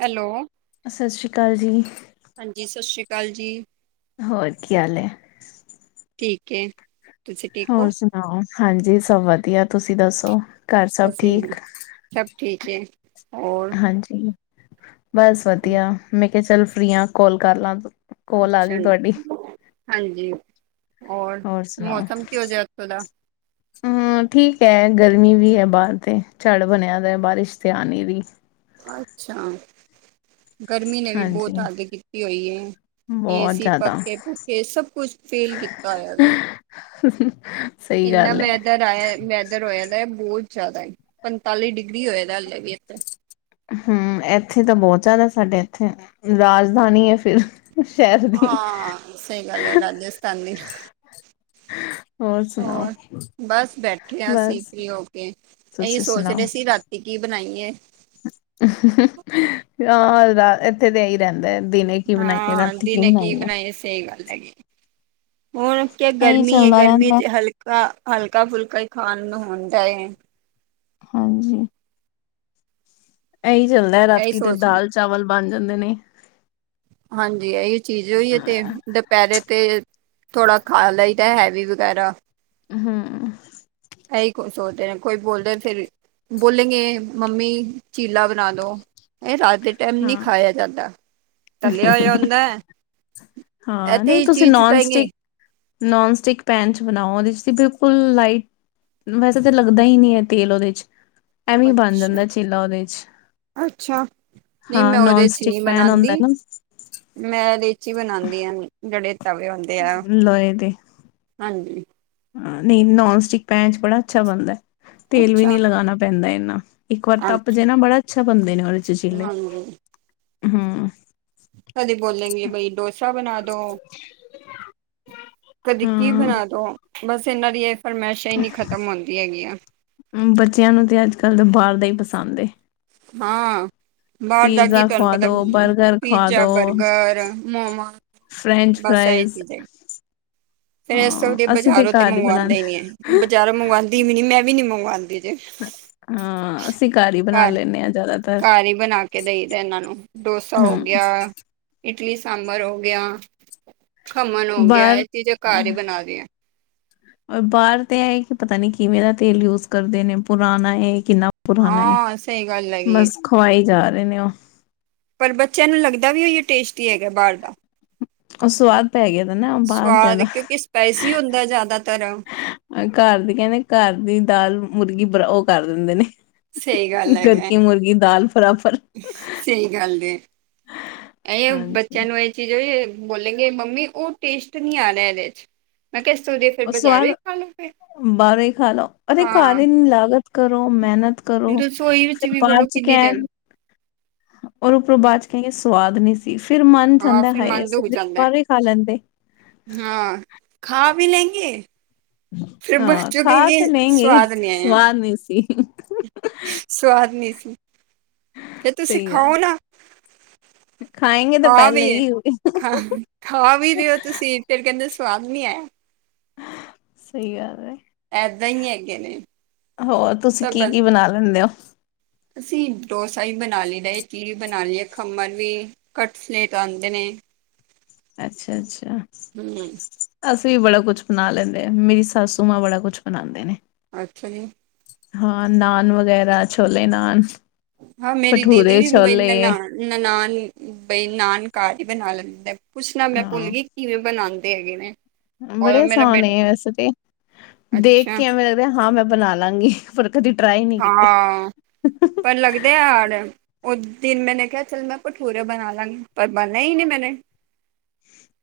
Hello ਸਤਿ ਸ੍ਰੀ ਅਕਾਲ ਜੀ ਹਾਂਜੀ ਸਤਿ ਸ਼੍ਰੀ ਅਕਾਲ ਜੀ ਹੋਰ ਕੀ ਹਾਲ ਹੈ ਠੀਕ ਤੁਸੀਂ ਠੀਕ ਹੋ ਹੋਰ ਸੁਣਾਓ ਹਾਂਜੀ ਸਭ ਵਧੀਆ ਤੁਸੀਂ ਦੱਸੋ ਘਰ ਸਭ ਅਸੀਂ ਠੀਕ? ਸਭ ਠੀਕ ਹੈ ਹੋਰ ਹਾਂਜੀ ਬਸ ਵਧੀਆ ਮੈਂ ਕਿਹਾ ਚੱਲ ਫ੍ਰਰੀ ਹ ਕੋਲ ਕਰ ਲਾਂ ਕੋਲ ਆ ਗਈ ਅੱਛਾ ਜੀ, ਤੁਹਾਡੀ ਹਾਂਜੀ ਹੋਰ ਮੌਸਮ ਕਿਹੋ ਜਿਹਾ ਉੱਥੋਂ ਦਾ ਹਮ ਠੀਕ ਹੈ। ਗਰਮੀ ਵੀ ਹੈ, ਬਾਹਰ ਤੇ ਝੜ ਬਣਿਆ ਦਾ ਬਾਰਿਸ਼ ਤੇ ਆਣੀ ਵੀ ਅੱਛਾ ਗਰਮੀ ਨੇ ਵੀ ਬਹੁਤ ਹਾਂਜੀ, ਹੱਦ ਕੀਤੀ ਹੋਈ ਹੈ। ਬਹੁਤ ਏ-ਸੀ, ਜ਼ਿਆਦਾ ਪੱਖੇ-ਭੁੱਖੇ ਸਭ ਕੁਛ ਫੇਲ ਕੀਤਾ ਹੋਇਆ ਏ [inaudible] ਇਨਾਂ ਗੱਲ ਹੈ। ਮੇਦਰ ਵੈਦਰ ਹੋਇਆ ਦਾ ਬਹੁਤ ਜ਼ਿਆਦਾ ਪੰਤਾਲੀ ਡਿਗਰੀ ਹੋਆ ਦਾ ਹਾਲੇ ਵੀ ਇੱਥੇ ਹਮ ਇੱਥੇ ਤਾਂ ਬਹੁਤ ਜ਼ਿਆਦਾ ਸਾਡੇ ਇੱਥੇ ਰਾਜਧਾਨੀ ਹੈ। ਫਿਰ ਸ਼ਹਿਰ ਦੀ, ਹਾਂ ਸਹੀ ਗੱਲ ਹੈ ਰਾਜਸਥਾਨ ਦੀ। ਹੋਰ ਬਸ ਬੈਠੇ ਆਸੀਂ ਬਸ ਫਰੀ ਹੋ ਕੇ ਇਸੀ ਤੁਸੀਂ ਸੋਚ ਰਹੇ ਸੀ ਰਾਤੀ ਕੀ ਬਣਾਈਏ, ਆਹ ਇਥੇ ਤੇ ਹੀ ਰਹਿੰਦਾ ਦਿਨੇ ਕੀ ਬਣਾਈ ਹੈ ਹਾਂ ਰਾਤੀ ਕੀ ਦਿਨੇ ਬਣਾਈ ਹੈ। ਬਣਾਈਏ ਸਹੀ ਗੱਲ ਹੈਗੀ ਹੁਣ ਕ ਇਹੀ ਗਰਮੀ ਹੈ ਚੱਲਦਾ ਗਰਮੀ ਰਹਿੰਦਾ ਚ ਹਲਕੇ ਹਲਕਾ ਫੁਲਕਾ ਹੀ ਖਾਣ ਨੂੰ ਹੁੰਦਾ ਹੈ ਹਾਂਜੀ ਇਹੀ ਚੱਲਦਾ ਇਹੀ ਰਾਤੀ ਦੇ ਸੋਚ ਦਾਲ ਚਾਵਲ ਬਣ ਜਾਂਦੇ ਨੇ ਹਾਂਜੀ ਇਹੀ ਚੀਜ਼ ਹੋਹੀ ਹੈ ਤੇ ਪਹਿਲੇ ਤੇ ਥੋੜਾ ਖਾ ਲਹੀਦਾ ਹੈਵੀ ਵਗੈਰਾ, ਹਮ ਇਹੀ ਸੋਚਦੇ ਨੇ ਕੋਈ ਬੋਲਦੇ ਫਿਰ ਬੋਲੇ ਗਏ ਮੰਮੀ ਚੀਲਾ ਬਣਾ ਦੋ ਇਹ ਰਾਜ ਤੇ ਟਾਈਮ ਨੀ ਹਾਂ ਖਾਇਆ ਜਾਂਦਾ ਤਲਿਆ ਹੋਇਆ ਹੁੰਦਾ, ਇਹ ਹਾਂ ਤੇ ਨਹੀਂ ਇਹ ਤੁਸੀਂ ਚੀਜ਼ ਨੋਨ ਕਹੇਗੇ ਸਟਿਕ ਨੋਨ ਸਟਿਕ ਪੈਨ ' ਬਣਾਓ ਉਹਦੇਂ ਬਿਲਕੁਲ ਲਾਈਟ ਵੈਸੇ ਤਾਂ ਲੱਗਦਾ ਹੀ ਨਹੀਂ ਹੈ। ਤੇਲ ਉਹਦੇ ਚ ਐਵੇਂ ਬਣ ਅੱਛਾ ਜਾਂਦਾ ਚੇਲਾ ਉਹਦੇ ਚ ਅੱਛਾ ਨਹੀਂ ਹਾਂ ਮੈਂ ਨੋਨ ਉਹਦੇ ਚ ਸਟਿਕ ਨਹੀਂ ਪੈਨ ਹੁੰਦਾ ਬਣਾਉਂਦੀ। ਨਾ ਮੈਂ ਲੇਚੀ ਬਣਾਉਂਦੀ ਹਾਂ ਜਿਹੜੇ ਤਵੇ ਹੁੰਦੇ ਆ ਲਏ ਤੇ ਹਾਂਜੀ ਹ ਨਹੀਂ ਨੋਨ ਸਟਿਕ ਪੈਚ ਬੜਾ ਅੱਛਾ ਬਣਦਾ ਤੇਲ ਵੀ ਨਹੀਂੀ ਅੱਛਾ। ਲਗਾਣਾ ਪੈਂਦਾ ਇਨਾ ਇੱਕ ਵਾਰ ਤਪ ਜੇ ਹਾਂਜੀ ਨਾ ਬੜਾ ਅੱਛਾ ਬੰਦੇ ਨੇ ਉਹਦੇ ਚਚੀਲੇ ਹਾਂਜੀ, ਹਮ ਅ ਬੋਲੈਂਗੇ ਬਾਈ ਡੋਸਾ ਬਣਾ ਦੋ ਕਦੇ ਕੀ ਹਾਂ ਬਣਾ ਦੋ ਬਸ ਇਹਨਾਂ ਦੀ ਇਹ ਫਰਮਾਇਸ਼ਾਂ ਹੀ ਨਹੀਂ ਖ਼ਤਮ ਹੁੰਦੀ ਹੈਗੀੀਆਂ ਬੱਚਿਆਂ ਨੂੰ ਤੇ ਅੱਜ ਕੱਲ ਦੇ ਬਾਹਰ ਦਾ ਹੀ ਪਸੰਦ ਹਾਂ ਬਾਹਰ ਦਾ ਕੀ ਪੀਜ਼ਾ ਤੁਹਾਨੂੰ ਖਵਾ ਪਤਾ ਦੋ ਬਰਗਰ ਖਵਾ ਪੀਜ਼ਾ ਦੋ ਬਰਗਰ ਮੋਮੋ ਫਰੈਂਚ ਬਸ ਇਹਹੀ ਫਰਾਈਜ਼ ਚੀਜ਼ ਹੈ ਫੇਿਰ ਇਸ ਹਾਂ ਅਸੀਂ ਬਾਜ਼ਾਰੋਂ ਤੇ ਘਰ ਮੰਗਵਾਉਂਦਾ ਹੀ ਬਣਾਦੇ ਨੀ ਹੈ ਬਜ਼ਾਰੋਂ ਮੰਗਵਾਉਂਦੀ ਵੀ ਨੀ ਮੈਂ ਵੀ ਨੀ ਮੰਗਵਾਉਂਦੀਜੇ ਹਾਂ ਅਸੀਂ ਘਰ ਹਾਰੀ ਬਣਾ ਲੈਂਦੇ ਹਾਂ ਜ਼ਿਆਦਾਤਰ ਘਾਰੀ ਬਣਾ ਕੇ ਦੇਈ ਦਾ ਇਹਨਾਂ ਨੂੰ ਡੋਸਾ ਹੋ ਹੂੰ ਗਿਆ ਇਡਲੀ ਸਾਂਬਰ ਹੋ ਗਿਆ ਖਮਣ ਹੋ ਗਿਆ ਬਾਹਰ ਇਹ ਚੀਜ਼ਾਂ ਘਰ ਹੀ ਬਣਾ ਦੇਆਂ ਬਾਹਰ ਤਾਂ ਇਹ ਕਿ ਪਤਾ ਨੀ ਕਿਵੇਂ ਦਾ ਤੇਲ ਯੂਜ ਕਰਦੇ ਨੇ ਪੁਰਾਣਾ ਹੈ ਕਿੰਨਾ ਪੁਰਾਣਾ ਏ ਹਾਂ ਸਹੀ ਗੱਲ ਹੈਗੀ ਏ ਬਸ ਖਵਾਈ ਜਾ ਰਹੇ ਨੇ ਉਹ ਪਰ ਬੱਚਿਆਂ ਨੂੰ ਲੱਗਦਾ ਵੀ ਉਹੀ ਟੇਸਟੀ ਹੈਗਾ ਬਾਹਰ ਦਾ ਉਹ ਸਵਾਦ ਪੈ ਗਿਆ ਤਾਂ ਨਾ ਬਾਹਰਦਿਆਂ ਦਾ ਪੈਸੀ ਹੀ ਹੁੰਦਾ ਜ਼ਿਆਦਾਤਰ ਘਰ ਦੀ ਕਹਿੰਦੇ ਘਰ ਦੀ ਦਾਲ ਮੁਰਗੀ ਬ ਉਹ ਕਰ ਦਿੰਦੇ ਨੇ ਸਹੀ ਗੱਲ ਘਰ ਹੈਗਾ ਕੀ ਮੁਰਗੀ ਦਾਲ ਬਰਾਬਰ ਸਹੀ ਗੱਲ ਹੈ ਇਹ ਬੱਚਿਆਂ ਹਾਂਜੀ ਨੂੰ ਇਹ ਚੀਜ਼ ਬੋਲ ਗ ਮੰਮੀ ਉਹ ਟੇਸਟ ਨਹੀਂੀ ਆ ਰਿਹਾ ਇਹਦੇ ਚ ਮੈਂ ਕਿਹਾ ਦੇ ਸਵਾਦ ਬਾਹਾਰੇ ਹੀ ਖਾ ਲਓ ਅਰੇ ਹਾਂ ਕਾਰੀ ਲਾਗਤ ਕਰੋ ਮਿਹਨਤ ਕਰੋ ਰਸੋਈ ਵਿੱਚ ਫਿਰ ਵੀ ਬਾਅਦ ਬੋਲੋ ਚ ਕਿੰਨੀ ਦੇਰ ਕਹਿਣ ਔਰ ਉਪਰੋਂ ਬਾਅਦ ਚ ਕਹਿੰਦੇ ਸਵਾਦ ਨੀ ਸੀ ਫਿਰ ਮਨ ਹਾਂ ਜਾਂਦਾ ਹੈ ਫਿਰ ਹਾਈ ਮਨ ਅਸੀ ਦੁੱਖ ਜਾਂਦਾ ਬਾਹਰ ਹੀ ਖਾ ਲੈਂਦੇ ਹਾਂ ਖਾ ਵੀ ਲੈਂਗੇ ਫਿਰ ਬਸ ਹਾਂ ਚੋਂ ਖਾ ਕਹਿੰਗੇ ਤੇ ਲੈਂਗੇ ਹੀ ਸਵਾਦ ਨ ਆਇਆ ਸਵਾਦ ਨਹੀਂ ਸੀ ਸਵਾਦ ਨਹੀਂੀ ਸੀ ਫੇ ਤੁਸੀਂ ਸਹੀ ਗੱਲ ਖਾਓ ਨਾ ਖਾਏਂਗੇ ਤਾਂ ਖਾ ਪਹਿਲੇ ਵੀ ਹੀ ਖਾ ਖਾ ਵੀ ਰਓ ਤੁਸੀਂ ਤੇਰੇ ਕਹਿੰਦੇ ਸਵਾਦ ਨਹੀਂ ਆਇਆ ਸਹੀ ਗੱਲ ਏਦਾਂ ਹੀ ਹੈਗੇ ਨੇ। ਹੋਰ ਤੁਸੀਂ ਤਾਂ ਕੀ ਬਸ -ਕੀ ਬਣਾ ਲੈਂਦੇ ਹੋ? ਅਸੀਂ ਡੋਸਾ ਹੀ ਬਣਾ ਲਈ ਦਾ, ਚਲੀਜ਼ ਬਣਾ ਲਈਏ, ਖੰਮਣ ਵੀ, ਕਟਲੇਟਸ ਆਉਂਦੇ ਨੇ। ਅੱਛਾ, ਅੱਛਾ। ਹਮ ਅਸੀਂ ਵੀ ਬੜਾ ਕੁਛ ਬਣਾ ਲੈਂਦੇ ਆਾਂ ਮੇਰੀ ਸੱਸੂ ਮਾਂ ਬੜਾ ਕੁਛ ਬਣਾਉਂਦੇ ਨੇ ਅੱਛਾ ਜੀ ਹਾਂ ਨਾਨ ਵਗੈਰਾ ਛੋਲੇ ਨਾਨ ਹਾਂ ਮੇਰੀ ਭਠੂਰੇ ਦੀਦੀ ਬਈ ਛੋਲੇ ਨਨਾਨ ਨਾਨ ਬਈ ਨਾਨ ਘਰ ਹੀ ਬਣਾ ਲੈਂਦੇ ਪੁੱਛਣਾ ਮੈਂ ਭੁੱਲ ਹਾਂ ਗਈ ਕਿਵੇਂ ਬਣਾਉਂਦੇ ਹੈਗੇ ਨੇ ਔਰ ਬੜੇ ਮੇਰਾ ਆਸਾਹਣੇ ਨੇ ਬੇਟਾ ਵੈਸੇ ਤੇ ਦੇਖ ਅੱਛਾ ਕੇ ਐਵੇਂ ਲੱਗਦਾ ਹਾਂ ਮੈਂ ਬਣਾ ਲਾਂਗੀ ਫਿਰ ਕਦੀ ਟਰਾਈ ਨਹੀਂੀ ਕੀਤੇ ਦਿਹਾੜ ਉਹ ਦਿਨ ਮੈਨੇ ਕਿਹਾ ਚੱਲ ਮੈਂ ਭਠੂਰੇ ਬਣਾ ਲਾਂਗੀ ਪਰ ਬਣਿਆ ਹੀ ਨਹੀਂ ਮੈਨੇ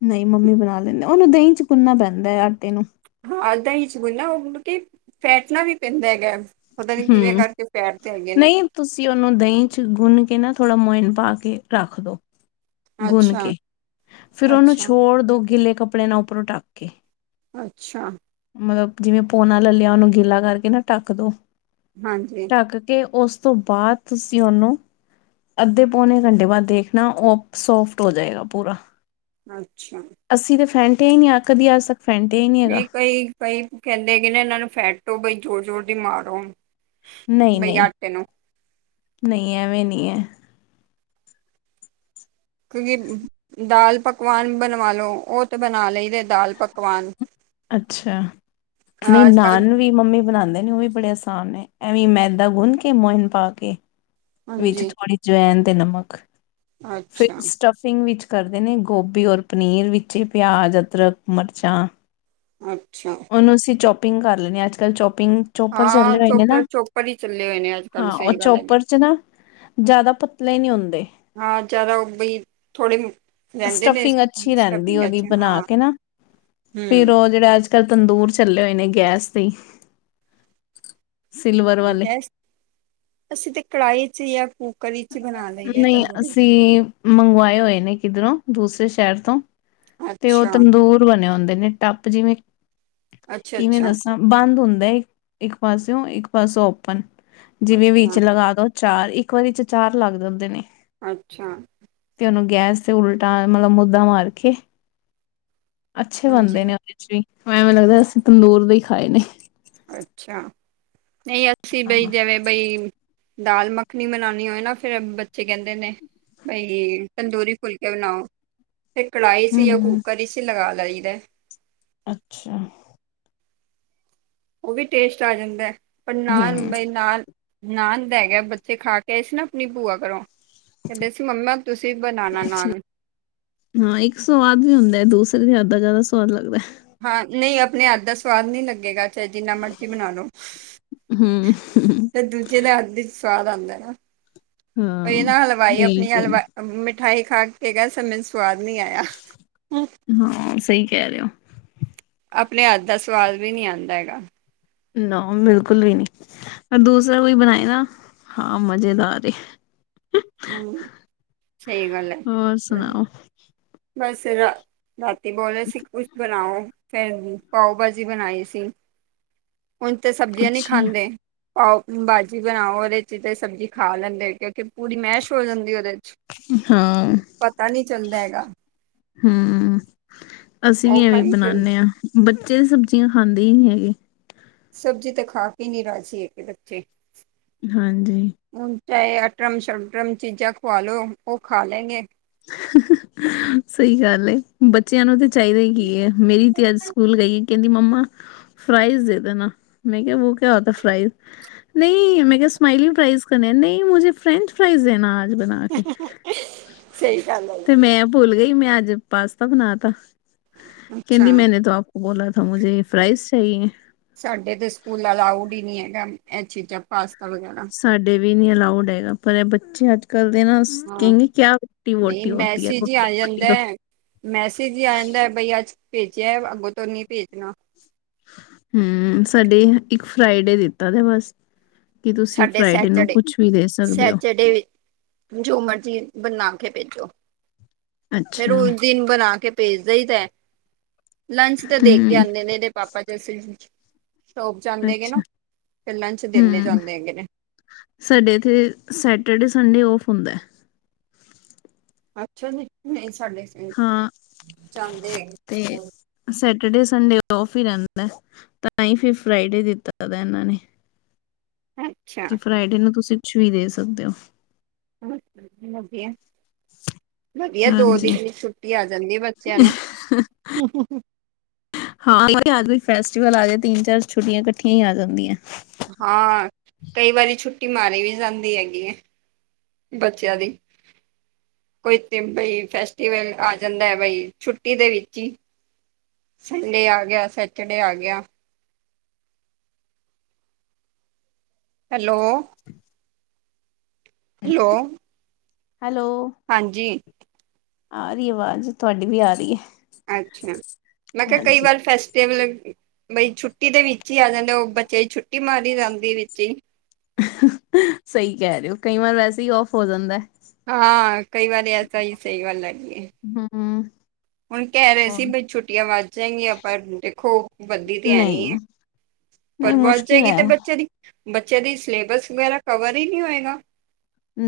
ਨਹੀਂ ਮੰਮੀ ਬਣਾ ਲੈਂਦੇ ਉਹਨੂੰ ਦਹੀਂ ਚ ਭੁੰਨਣਾ ਪੈਂਦਾ ਹੈ ਆਟੇ ਨੂੰ ਹਾਂ ਅੱਧਾ ਹੀ ਚ ਗੁਣਾ ਉਹਤਲ ਫੈਟਣਾ ਵੀ ਪੈਂਦਾ ਹੈਗਾ ਪਤਾ ਨੀ ਕਿਵੇਂ ਹਮ ਕਰਕੇ ਫੈਟਦੇ ਹੈਗੇ ਨੇ ਨਹੀਂ ਤੁਸੀਂ ਉਹਨੂੰ ਦਹੀਂ ਚ ਗੁੰਨ ਕੇ ਨਾ ਥੋੜ੍ਹਾ ਮੋਇਨ ਪਾ ਕੇ ਰੱਖ ਦੋ। ਗੁੰਨ ਅੱਛਾ ਕੇ, ਫਿਰ ਉਹਨੂੰ ਅੱਛਾ ਛੋੜ ਦੋ ਗਿੱਲੇ ਕੱਪੜੇ ਨਾਲ ਉੱਪਰੋਂ ਢੱਕ ਕੇ ਅੱਛਾ ਮਤਲਬ ਜਿਵੇਂ ਪੋਨਾ ਲੈ ਲਿਆ ਉਹਨੂੰ ਗਿੱਲਾ ਕਰਕੇ ਨਾ ਢੱਕ ਦੋ। ਹਾਂਜੀ ਢੱਕ ਕੇ ਉਸ ਤੋਂ ਬਾਅਦ ਤੁਸੀਂ ਉਹਨੂੰ ਅੱਧੇ ਪੌਨੇ ਘੰਟੇ ਬਾਅਦ ਦੇਖਣਾ ਉਹ ਸੋਫਟ ਹੋ ਜਾਏਗਾ ਪੂਰਾ ਅੱਛਾ ਅਸੀਂ ਤਾਂ ਫੈਂਟਿਆ ਹੀ ਨਹੀਂ ਆ ਕਦੀ ਆ ਸਕ ਫੈਂਟਟੀਨ ਨਹੀਂ ਕਈ- ਕਈ ਕਹਿੰਦੇਗੇ ਨਾ ਇਹਨਾਂ ਨੂੰ ਫੈਟੋ ਬਈ ਜ਼ੋਰ- ਜ਼ੋਰ ਦੀ ਮਾਰੋ ਨਹੀਂ ਬਈ -ਨਹੀਂ, ਆਟੇ ਨੂੰ ਨਹੀਂ ਐਵੇਂ ਨਹੀ ਹੈ ਕਿਉਂਕਿ ਦਾਲ ਪਕਵਾਨ ਬਣਵਾ ਲਉ ਉਹ ਤਾਂ ਬਣਾ ਲਈ ਦੇ ਦਾਲ ਪਕਵਾਨ ਅੱਛਾ, ਨਹੀਂ ਅੱਜ ਕੱਲ ਨਾਨ ਵੀ ਮੰਮੀ ਬਣਾਉਂਦੇ ਨੇ ਉਹ ਵੀ। ਬੜੇ ਆਸਾਨ ਨੇ, ਐਵੇਂ ਮੈਦਾ ਗੁੰਨ ਕੇ ਮੋਇਨ ਪਾ ਕੇ ਵਿੱਚ ਹਾਂਜੀ ਥੋੜੀ ਅਜਵੈਨ ਤੇ ਨਮਕ ਫ ਅੱਛਾ ਸਟ ਸਟਿੰਗ ਵਿੱਚ ਕਰਦੇ ਨੇ ਗੋਭੀ ਔਰ ਪਨੀਰ ਵਿੱਚ ਪਿਆਜ਼, ਅਦਰਕ, ਮਿਰਚਾਂ। ਅੱਛਾ ਉਹਨੂੰ ਅਸੀਂ ਚੋਪਿੰਗ ਕਰ ਲੈਂ ਹਾਂ ਅੱਜ- ਕੱਲ੍ਹ ਚੋਪਿੰਗ ਚੋਪਰ ਹਾਂ ਚੱਲੇ ਹੋਏ ਨੇ ਚੋਪ ਨਾ ਚੋਪਰ ਹੀ ਚੱਲੇ ਹੋਏ ਨੇ ਅੱਜ ਕੱਲ ਹਾਂ ਉਹ ਸਹੀ ਗੱਲ ਹੈਗੀ ਚੋਪਰ 'ਚ ਨਾ ਜ਼ਿਆਦਾ ਪਤਲੇ ਨਹੀਂ ਹੁੰਦੇ ਹਾਂ ਜ਼ਿਆਦਾ ਬਈ ਥੋੜੇ ਰਹਿੰਦੇ ਨੇ ਸਟਫਿੰਗ ਅੱਛੀ ਰਹਿੰਦੀ ਉਹਦੀ ਬਣਾ ਹਾਂ ਕੇ ਨਾ ਫਿਰ ਹਮ ਉਹ ਜਿਹੜੇ ਅੱਜ ਕੱਲ੍ਹ ਤੰਦੂਰ ਚੱਲੇ ਹੋਏ ਨੇ ਗੈਸ ਦੀ ਵਾਲੇ ਗੈਸ, ਅਸੀਂ ਤੇ ਕੜਾਹੀ ਚ ਜਾਂ ਕੂਕਰ ਚ ਨਹੀਂ ਅਸੀਂ ਮੰਗਵਾਏ ਹੋਏ ਨੇ ਕਿੱਧਰੋਂ ਦੂਸਰੇ ਸ਼ਹਿਰ ਤੋਂ ਤੇ ਉਹ ਅੱਛਾ ਤੰਦੂਰ ਬਣੇ ਹੁੰਦੇ ਨੇ ਟੱਪ ਜਿਵੇਂ, ਅੱਛਾ ਕਿਵੇਂ ਅੱਛਾ ਦੱਸ ਬੰਦ ਹੁੰਦਾ ਇੱਕ, ਇੱਕ ਪਾਸਿਓ ਇੱਕ ਪਾਸਿਓ ਓਪਨ ਜਿਵੇਂ ਵਿੱਚ ਅੱਛਾ ਲਗਾ ਦੋ ਚਾਰ ਇੱਕ ਵਾਰੀ ਚ ਚਾਰ ਲੱਗ ਜਾਂਦੇ ਨੇ ਅੱਛਾ। ਤੇ ਉਹਨੂੰ ਗੈਸ ਤੇ ਉਲਟਾ ਮਤਲਬ ਮੁੱਦਾ ਮਾਰ ਕੇ ਅੱਛੇ ਬਣਦੇ ਹਾਂਜੀ ਨੇ ਉਹਦੇ ਚ ਵੀ ਐਵੇਂ ਲੱਗਦਾ ਅਸੀਂ ਤੰਦੂਰ ਦੇ ਖਾਏ ਨੇ। ਅੱਛਾ, ਨਹੀਂ ਅਸੀਂ ਬਈ ਹਾਂ ਜਵੇ ਬਈ, ਦਾਲ ਮੱਖਣੀ ਬਣਾਉਣੀ ਹੋਵੇ ਨਾ ਫਿਰ ਬੱਚੇ ਕਹਿੰਦੇ ਨੇ ਬਈ ਤੰਦੂਰੀ ਫੁਲਕੇ ਬਣਾਓ, ਫਿਰ ਕੜਾਹੀ ਚ ਜਾਂ ਹਮ ਕੂਕਰ ਚ ਲਗਾ ਲਈਦਾ ਅੱਛਾ ਉਹ ਵੀ ਟੇਸਟ ਆ ਜਾਂਦਾ ਹੈ, ਪਰ ਨਾਲ ਹਮ ਬਈ ਨਾਲ ਨਦ ਹੈ ਗਿਆ ਬੱਚੇ ਖਾ ਕੇ ਆਏ ਸੀ, ਨਾ ਆਪਣੀ ਭੂਆ ਘਰੋ। ਕਹਿੰਦੇ ਸੀ, ਮੰਮਾ ਤੁਸੀਂ ਬਣਾਉਣਾ ਨਾਨ ਹਾਂ ਇੱਕ ਸੁਵਾਦ ਵੀ ਹੁੰਦਾ, ਦੂਸਰੇ ਦੇ ਹੱਥ ਦਾ ਜਿਆਦਾ ਸੁਵਾਦ ਲੱਗਦਾ। ਹਾਂ ਨਹੀਂ ਆਪਣੇ ਹੱਥ ਦਾ ਸਵਾਦ ਨਹੀਂ ਲੱਗੇਗਾ ਚਾਹੇ ਜਿੰਨਾ ਮਰਜ਼ੀ ਬਣਾ ਲੋ, ਹਮ ਤੇ ਦੂਜੇ ਜਿਹਦਾ ਹੱਥ ਚ ਸਵਾਦ ਆਉਂਦਾ ਨਾ, ਕਈ ਹਾਂ ਨਾ ਹਲਵਾਈ ਇਹ ਆਪਣੀ ਤੇ ਹੈ। ਹਲਵਾ ਮਿਠਾਈ ਖਾ ਕੇ ਗੈਸ ਸਵਾਦ ਨੀ ਆਇਆ ਹਾਂ ਸਹੀ ਕਹਿ ਰਹੇ ਹੋ ਆਪਣੇ ਹੱਥ ਦਾ ਸਵਾਦ ਵੀ ਨਹੀ ਆਉਂਦਾ ਹੈਗਾ ਨਾ, ਬਿਲਕੁਲ ਵੀ ਨੀ ਦੂਸਰਾ ਕੋਈ ਬਣਾਏ ਨਾ, ਹਾਂ ਮਜ਼ੇਦਾਰ ਹਮ ਸਹੀ ਗੱਲ ਹੋਰ ਸੁਣਾਓ ਬਸ ਰਾਤੀ ਬੋਲੇ ਸੀ ਕੁਛ ਬਣਾਓ ਫੇਰ ਜ ਪਾਓ ਭਾਜੀ ਬਣਾਈ ਸੀ, ਹੁਣ ਤੇ ਸਬਜ਼ੀਆਂ ਕੁਛ ਨਹੀਂ ਖਾਂਦੇ। ਆਓ ਬਾਜੀ ਬਣਾਓ, ਉਹਦੇ ਚ ਤੇ ਸਬਜ਼ੀ ਖਾ ਲੈਂਦੇ ਕਿਉਂਕਿ ਪੂਰੀ ਮਹਿਸ਼ ਹੋ ਜਾਂਦੀ ਉਹਦੇ ਚ ਹਾਂ ਪਤਾ ਨਹੀਂ ਚੱਲਦਾ ਹੈਗਾ ਹੂੰ, ਅਸੀਂ ਵੀ ਉਹ ਐਵੇਂ ਖਾਈ ਫਿਰ ਬਣਾਉਦੇ, ਹਾਂ ਬੱਚੇ ਸਬਜ਼ੀਆਂ ਖਾਂਦੇ ਹੀ ਨਹੀਂ ਹੈਗੇ। ਸਬਜ਼ੀ ਤਾਂ ਖਾ ਕੇ ਨੀ ਰਾਜ਼ੀ ਹੈ ਬੱਚੇ, ਹਾਂਜੀ ਹੁਣ ਚਾਹੇ ਅਟਰਮ ਸ਼ਟਰਮ ਚੀਜ਼ਾਂ ਖਵਾ ਲੋ ਉਹ ਖਾ ਲੈਗੇ। ਸਹੀ ਗੱਲ ਬੱਚਿਆਂ ਨੂੰ ਤੇ ਚਾਹੀਦਾ ਹੀ ਕੀ ਹੈ। ਮੇਰੀ ਤੇ ਅੱਜ ਸਕੂਲ ਗਈ। ਕਹਿੰਦੀ ਮੰਮਾ ਫਰਾਈਜ਼ ਦੇ ਦੇਣਾ, ਮੈਂ ਕਿਹਾ ਬੋ ਕਿਆ ਹੋਤਾ ਫਰਾਈਜ਼, ਨਹੀਂ ਮੈਂ ਕਿਹਾ ਸਮਾਈਲਿੰਗ ਪ੍ਰਾਈਜ਼ ਕਰਨਾ, ਨਹੀਂ ਮੁਝੇ ਫਰੇੈਂਚ ਪ੍ਰਰਾਈਜ਼ ਦੇਣਾ ਆਜ ਬਣਾ ਕੇ, ਸਹੀ ਗੱਲ ਆ। ਤੇ ਮੈਂ ਭੁੱਲ ਗਈ, ਮੈਂ ਅੱਜ ਪਾਸਤਾ ਬਣਾ ਤਾ ਏ। ਕਹਿੰਦੀ ਅੱਛਾ ਮੈਨੇ ਤੋ ਆਪ, ਉਹ ਬੋਲਾ ਦਾ ਮੁਝੇ ਫਰਾਈਜ਼ ਚਾਹੀਏ। ਸਾਡੇ ਤੇ ਸਕੂਲ ਅਲਾਊਡ ਹੀ ਨਹੀਂ ਹੈਗਾ, ਇਹ ਚੀਜ਼ਾਂ ਪਾਸਤਾ ਵਗੈਰਾ। ਸਾਡੇ ਵੀ ਨਹੀਂ ਅਲਾਊਡ ਹੈਗਾ, ਪਰ ਇਹ ਬੱਚੇ ਅੱਜ-ਕੱਲ੍ਹ ਦੇ ਨਾ, ਹਾਂ ਕਹਿੰਦੀ ਕਿਆ ਰੋਟੀ ਨਹੀਂ ਵੋਟੀ ਹੋਤੀ ਹੈ ਮੈਸੇਜ ਹੀ ਰੋਟੀ ਆ ਵੋਟੀ, ਜਾਂਦਾ ਹੈ। ਮੈਸੇਜ ਹੀ ਆ ਜਾਂਦਾ ਬਈ ਅੱਜ ਭੇਜਿਆ ਅੱਗੋਂ ਤੋਂ ਨੀ ਭੇਜਣਾ। ਹੂੰ, ਸਾਡੇ ਇੱਕ ਫਰਾਈਡੇ ਦਿੱਤਾ ਸੀ ਬਸ ਕੀ ਤੁਸੀਂ ਸਾਡੇ ਫਰਾਈਡੇ ਨੂੰ ਸੈਚਰਡੇ ਕੁਛ ਵੀ ਦੇ ਸਕਦੇ ਹੋ। ਸੈਚਰਡੇ ਜੋ ਮਰਜ਼ੀ ਬਣਾ ਕੇ ਭੇਜੋ, ਫੇਰ ਅੱਛਾ ਉਸ ਦਿਨ ਬਣਾ ਕੇ। ਭੇਜਦਾ ਹੀ ਤਾਂ ਲੰਚ ਤੇ ਦੇਖ ਕੇ ਹੂੰ ਆਉਂਦੇ ਨੇ, ਇਹਦੇ ਪਾਪਾ ਜੀ। ਸ਼ੋਪ ਜਾਂਦੇ ਨੇ ਨਾ ਅੱਛਾ ਫਿਰ ਲੰਚ ਦਿੰਦੇ। ਹੂੰ ਜਾਂਦੇ ਹੈਗੇ ਨੇ ਸਾਡੇ ਇੱਥੇ ਸੈਟਰਡੇ ਸੰਡੇ ਔਫ ਹੁੰਦਾ। ਅੱਛਾ ਜੀ ਨਹੀਂ ਸਾਡੇ, ਹਾਂ ਜਾਂਦੇ ਤੇ, ਹੈਗੇ ਸੈਟਰਡੇ ਸੰਡੇ ਉਫ ਹੀ ਰਹਿੰਦਾ, ਤਾਂ ਹੀ ਫਿਰ ਫਰਾਈਡੇ ਦਿੱਤਾ ਦਾ ਇਹਨਾਂ ਨੇ [unintelligible] ਕਿ ਫਰਾਈਡੇ ਨੂੰ ਤੁਸੀਂ ਕੁਛ ਵੀ ਦੇ ਸਕਦੇ ਹੋ। [unintelligible] ਵਧੀਆ ਦੋ ਹਾਂਜੀ ਦਿਨ ਦੀ ਛੁੱਟੀ ਆ ਜਾਂਦੀ ਹੈ, ਬੱਚਿਆਂ ਨੂੰ ਹਾਂ ਫੈਸਟੀਵਲ ਆ ਜਾਏ, ਤਿੰਨ ਚਾਰ ਛੁੱਟੀਆਂ ਇਕੱਠੀਆਂ ਹੀ ਆ ਜਾਂਦੀਆਂ। ਹਾਂ ਕਈ ਵਾਰੀ ਛੁੱਟੀ ਮਾਰੀ ਵੀ ਜਾਂਦੀ ਵੀ ਹੈਗੀ ਹੈ। ਬੱਚਿਆਂ ਦੀ, ਕੋਈ ਬਈ ਫੈਸਟੀਵਲ ਆ ਜਾਂਦਾ ਹੈ, ਬਈ ਛੁੱਟੀ ਦੇ ਵਿੱਚ ਹੀ। ਸੰਡੇ ਆ ਗਿਆ ਸੈਚਰਡੇ ਆ ਗਿਆ। ਹੈਲੋ। ਹੈਲੋ। ਹੈਲੋ। ਹਾਂਜੀ। ਆ ਰਹੀ ਆਵਾਜ਼ ਤੁਹਾਡੀ ਵੀ ਆ ਰਹੀ ਹੈ। ਅੱਛਾ ਮੈਂ ਕਿਹਾ, ਕਈ ਹਾਂਜੀ ਵਾਰ ਫੈਸਟੀਵਲ ਬਈ ਛੁੱ ਛੁਟੀ ਦੇ ਵਿੱਚ ਹੀ ਆ ਜਾਂਦੇ, ਉਹ ਬੱਚੇ ਛੁੱਟੀ ਮਾਰੀ ਜਾਂਦੀ ਵਿੱਚ ਹੀ, ਸਹੀ ਕਹਿ ਰਹੇ ਹੋ, ਕਈ ਵਾਰ ਵੈਸੇ ਹੀ ਔਫ ਹੋ ਜਾਂਦਾ। ਹਾਂ ਕਈ ਵਾਰੀ ਐਸਾ ਹੀ ਸਹੀ ਗੱਲ ਹੈਗੀ। ਹੂੰ, ਹੁਣ ਕਹਿ ਰਹੇ ਸੀ ਬਈ ਛੁੱਟੀਆਂ ਵੱਧ ਜਾਏਗੀਆਂ, ਪਰਾਂ ਦੇਖੋ ਬੱਦੀ ਤੇ ਐ ਨੀ ਨਹੀਂ ਹੈ। ਨਹੀਂ ਪਰ ਵੱਲ ਮੁਸ਼ਕਿਲ ਜਾਏਗੀ, ਹੈ ਤੇ ਬੱਚਿਆਂ ਦੀ ਬੱਚਿਆਂ ਦੀ ਸਿਲੇਬਸ ਵਗੈਰਾ ਕਵਰ ਹੀ ਨਹੀਂ ਹੋਏਗਾ।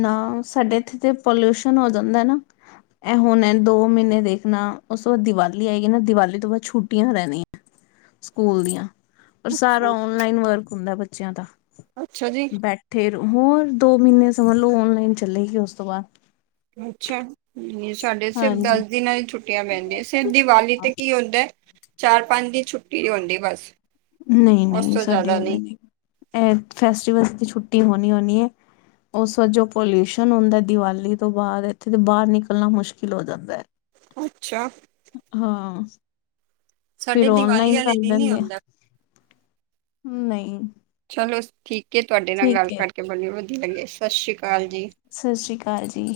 ਨਾ ਸਾਡੇ ਇੱਥੇ ਤੇ ਪੋਲਿਊਸ਼ਨ ਹੋ ਜਾਂਦਾ ਨਾ, ਇਹ ਹੁਣ ਐ ਦੋ ਮਹੀਨੇ ਦੇਖਣਾ, ਉਸ ਤੋਂ ਬਾਅਦ ਦੀਵਾਲੀ ਆਏਗੀ, ਨਾ ਦੀਵਾਲੀ ਤੋਂ ਬਾਅਦ ਛੁੱਟੀਆਂ ਰਹਿਣੀਆਂ। ਸਕੂਲ ਦੀਆਂ ਪਰ, ਸਾਰਾ ਅੱਛਾ ਔਨਲਾਈਨ ਵਰਕ ਹੁੰਦਾ ਬੱਚਿਆਂ ਦਾ ਅੱਛਾ ਜੀ ਬੈਠ ਫੇਰ ਹੋਰ ਦੋ ਮਹੀਨੇ ਸਮਝ ਲਓ ਔਨਲਾਈਨ ਚੱਲੇਗੀ ਉਸ ਤੋਂ ਬਾਅਦ। ਅੱਛਾ ਜ ਸਾਡੇ ਸਿਰਫ ਹਾਂਜੀ ਦਸ ਦਿਨਾਂ ਹੀ ਛੁੱਟੀਆਂ ਪੈਂਦੀਆਂ ਸਿਰਫ ਦੀਵਾਲੀ ਤੇ ਕੀ ਹੁੰਦਾ। ਚਾਰ ਪੰਜ ਦਿਨ ਛੁੱਟੀ ਹੁੰਦੀ ਬਸ। ਨਹੀਂ ਉਸ ਨਹੀਂ ਤੋਂ ਸਾਡੇ ਜ਼ਿਆਦਾ ਏਵੇਂ ਨਹੀਂ ਫੈਸਦੀਵਲ ਦੀ ਛੁੱਟੀ ਹੋਣੀ ਹੋਣੀ ਹੈ। ਉਸ ਵਜੋਂ ਪੋਲਿਊਸ਼ਨ ਹੁੰਦਾ ਦੀਵਾਲੀ ਤੋਂ ਬਾਅਦ ਇੱਥੇ ਦੇ ਬਾਹਰ ਨਿਕਲਣਾ ਮੁਸ਼ਕਿਲ ਹੋ ਜਾਂਦਾ ਹੈ। ਅੱਛਾ। ਹਾਂ, ਫਿਰ ਸਾਡੇ ਦੀਵਾਲੀ ਓਨਲਾਈਨ ਵਾਲੇ ਕਰ ਦਿਨ ਹੀ ਦੈਂਦੇ ਆ। ਹੁੰਦਾ ਹਮ ਨਹੀਂ। ਚਲੋ ਠੀਕ ਹੈ ਤੁਹਾਡੇ ਨਾਲ ਗੱਲ ਠੀਕ ਹੈ ਕਰਕੇ ਬੜਾ ਵਧੀਆ ਲੱਗਿਆ ਸਤਿ ਸ਼੍ਰੀ ਅਕਾਲ ਜੀ। ਸਤਿ ਸ਼੍ਰੀ ਅਕਾਲ ਜੀ।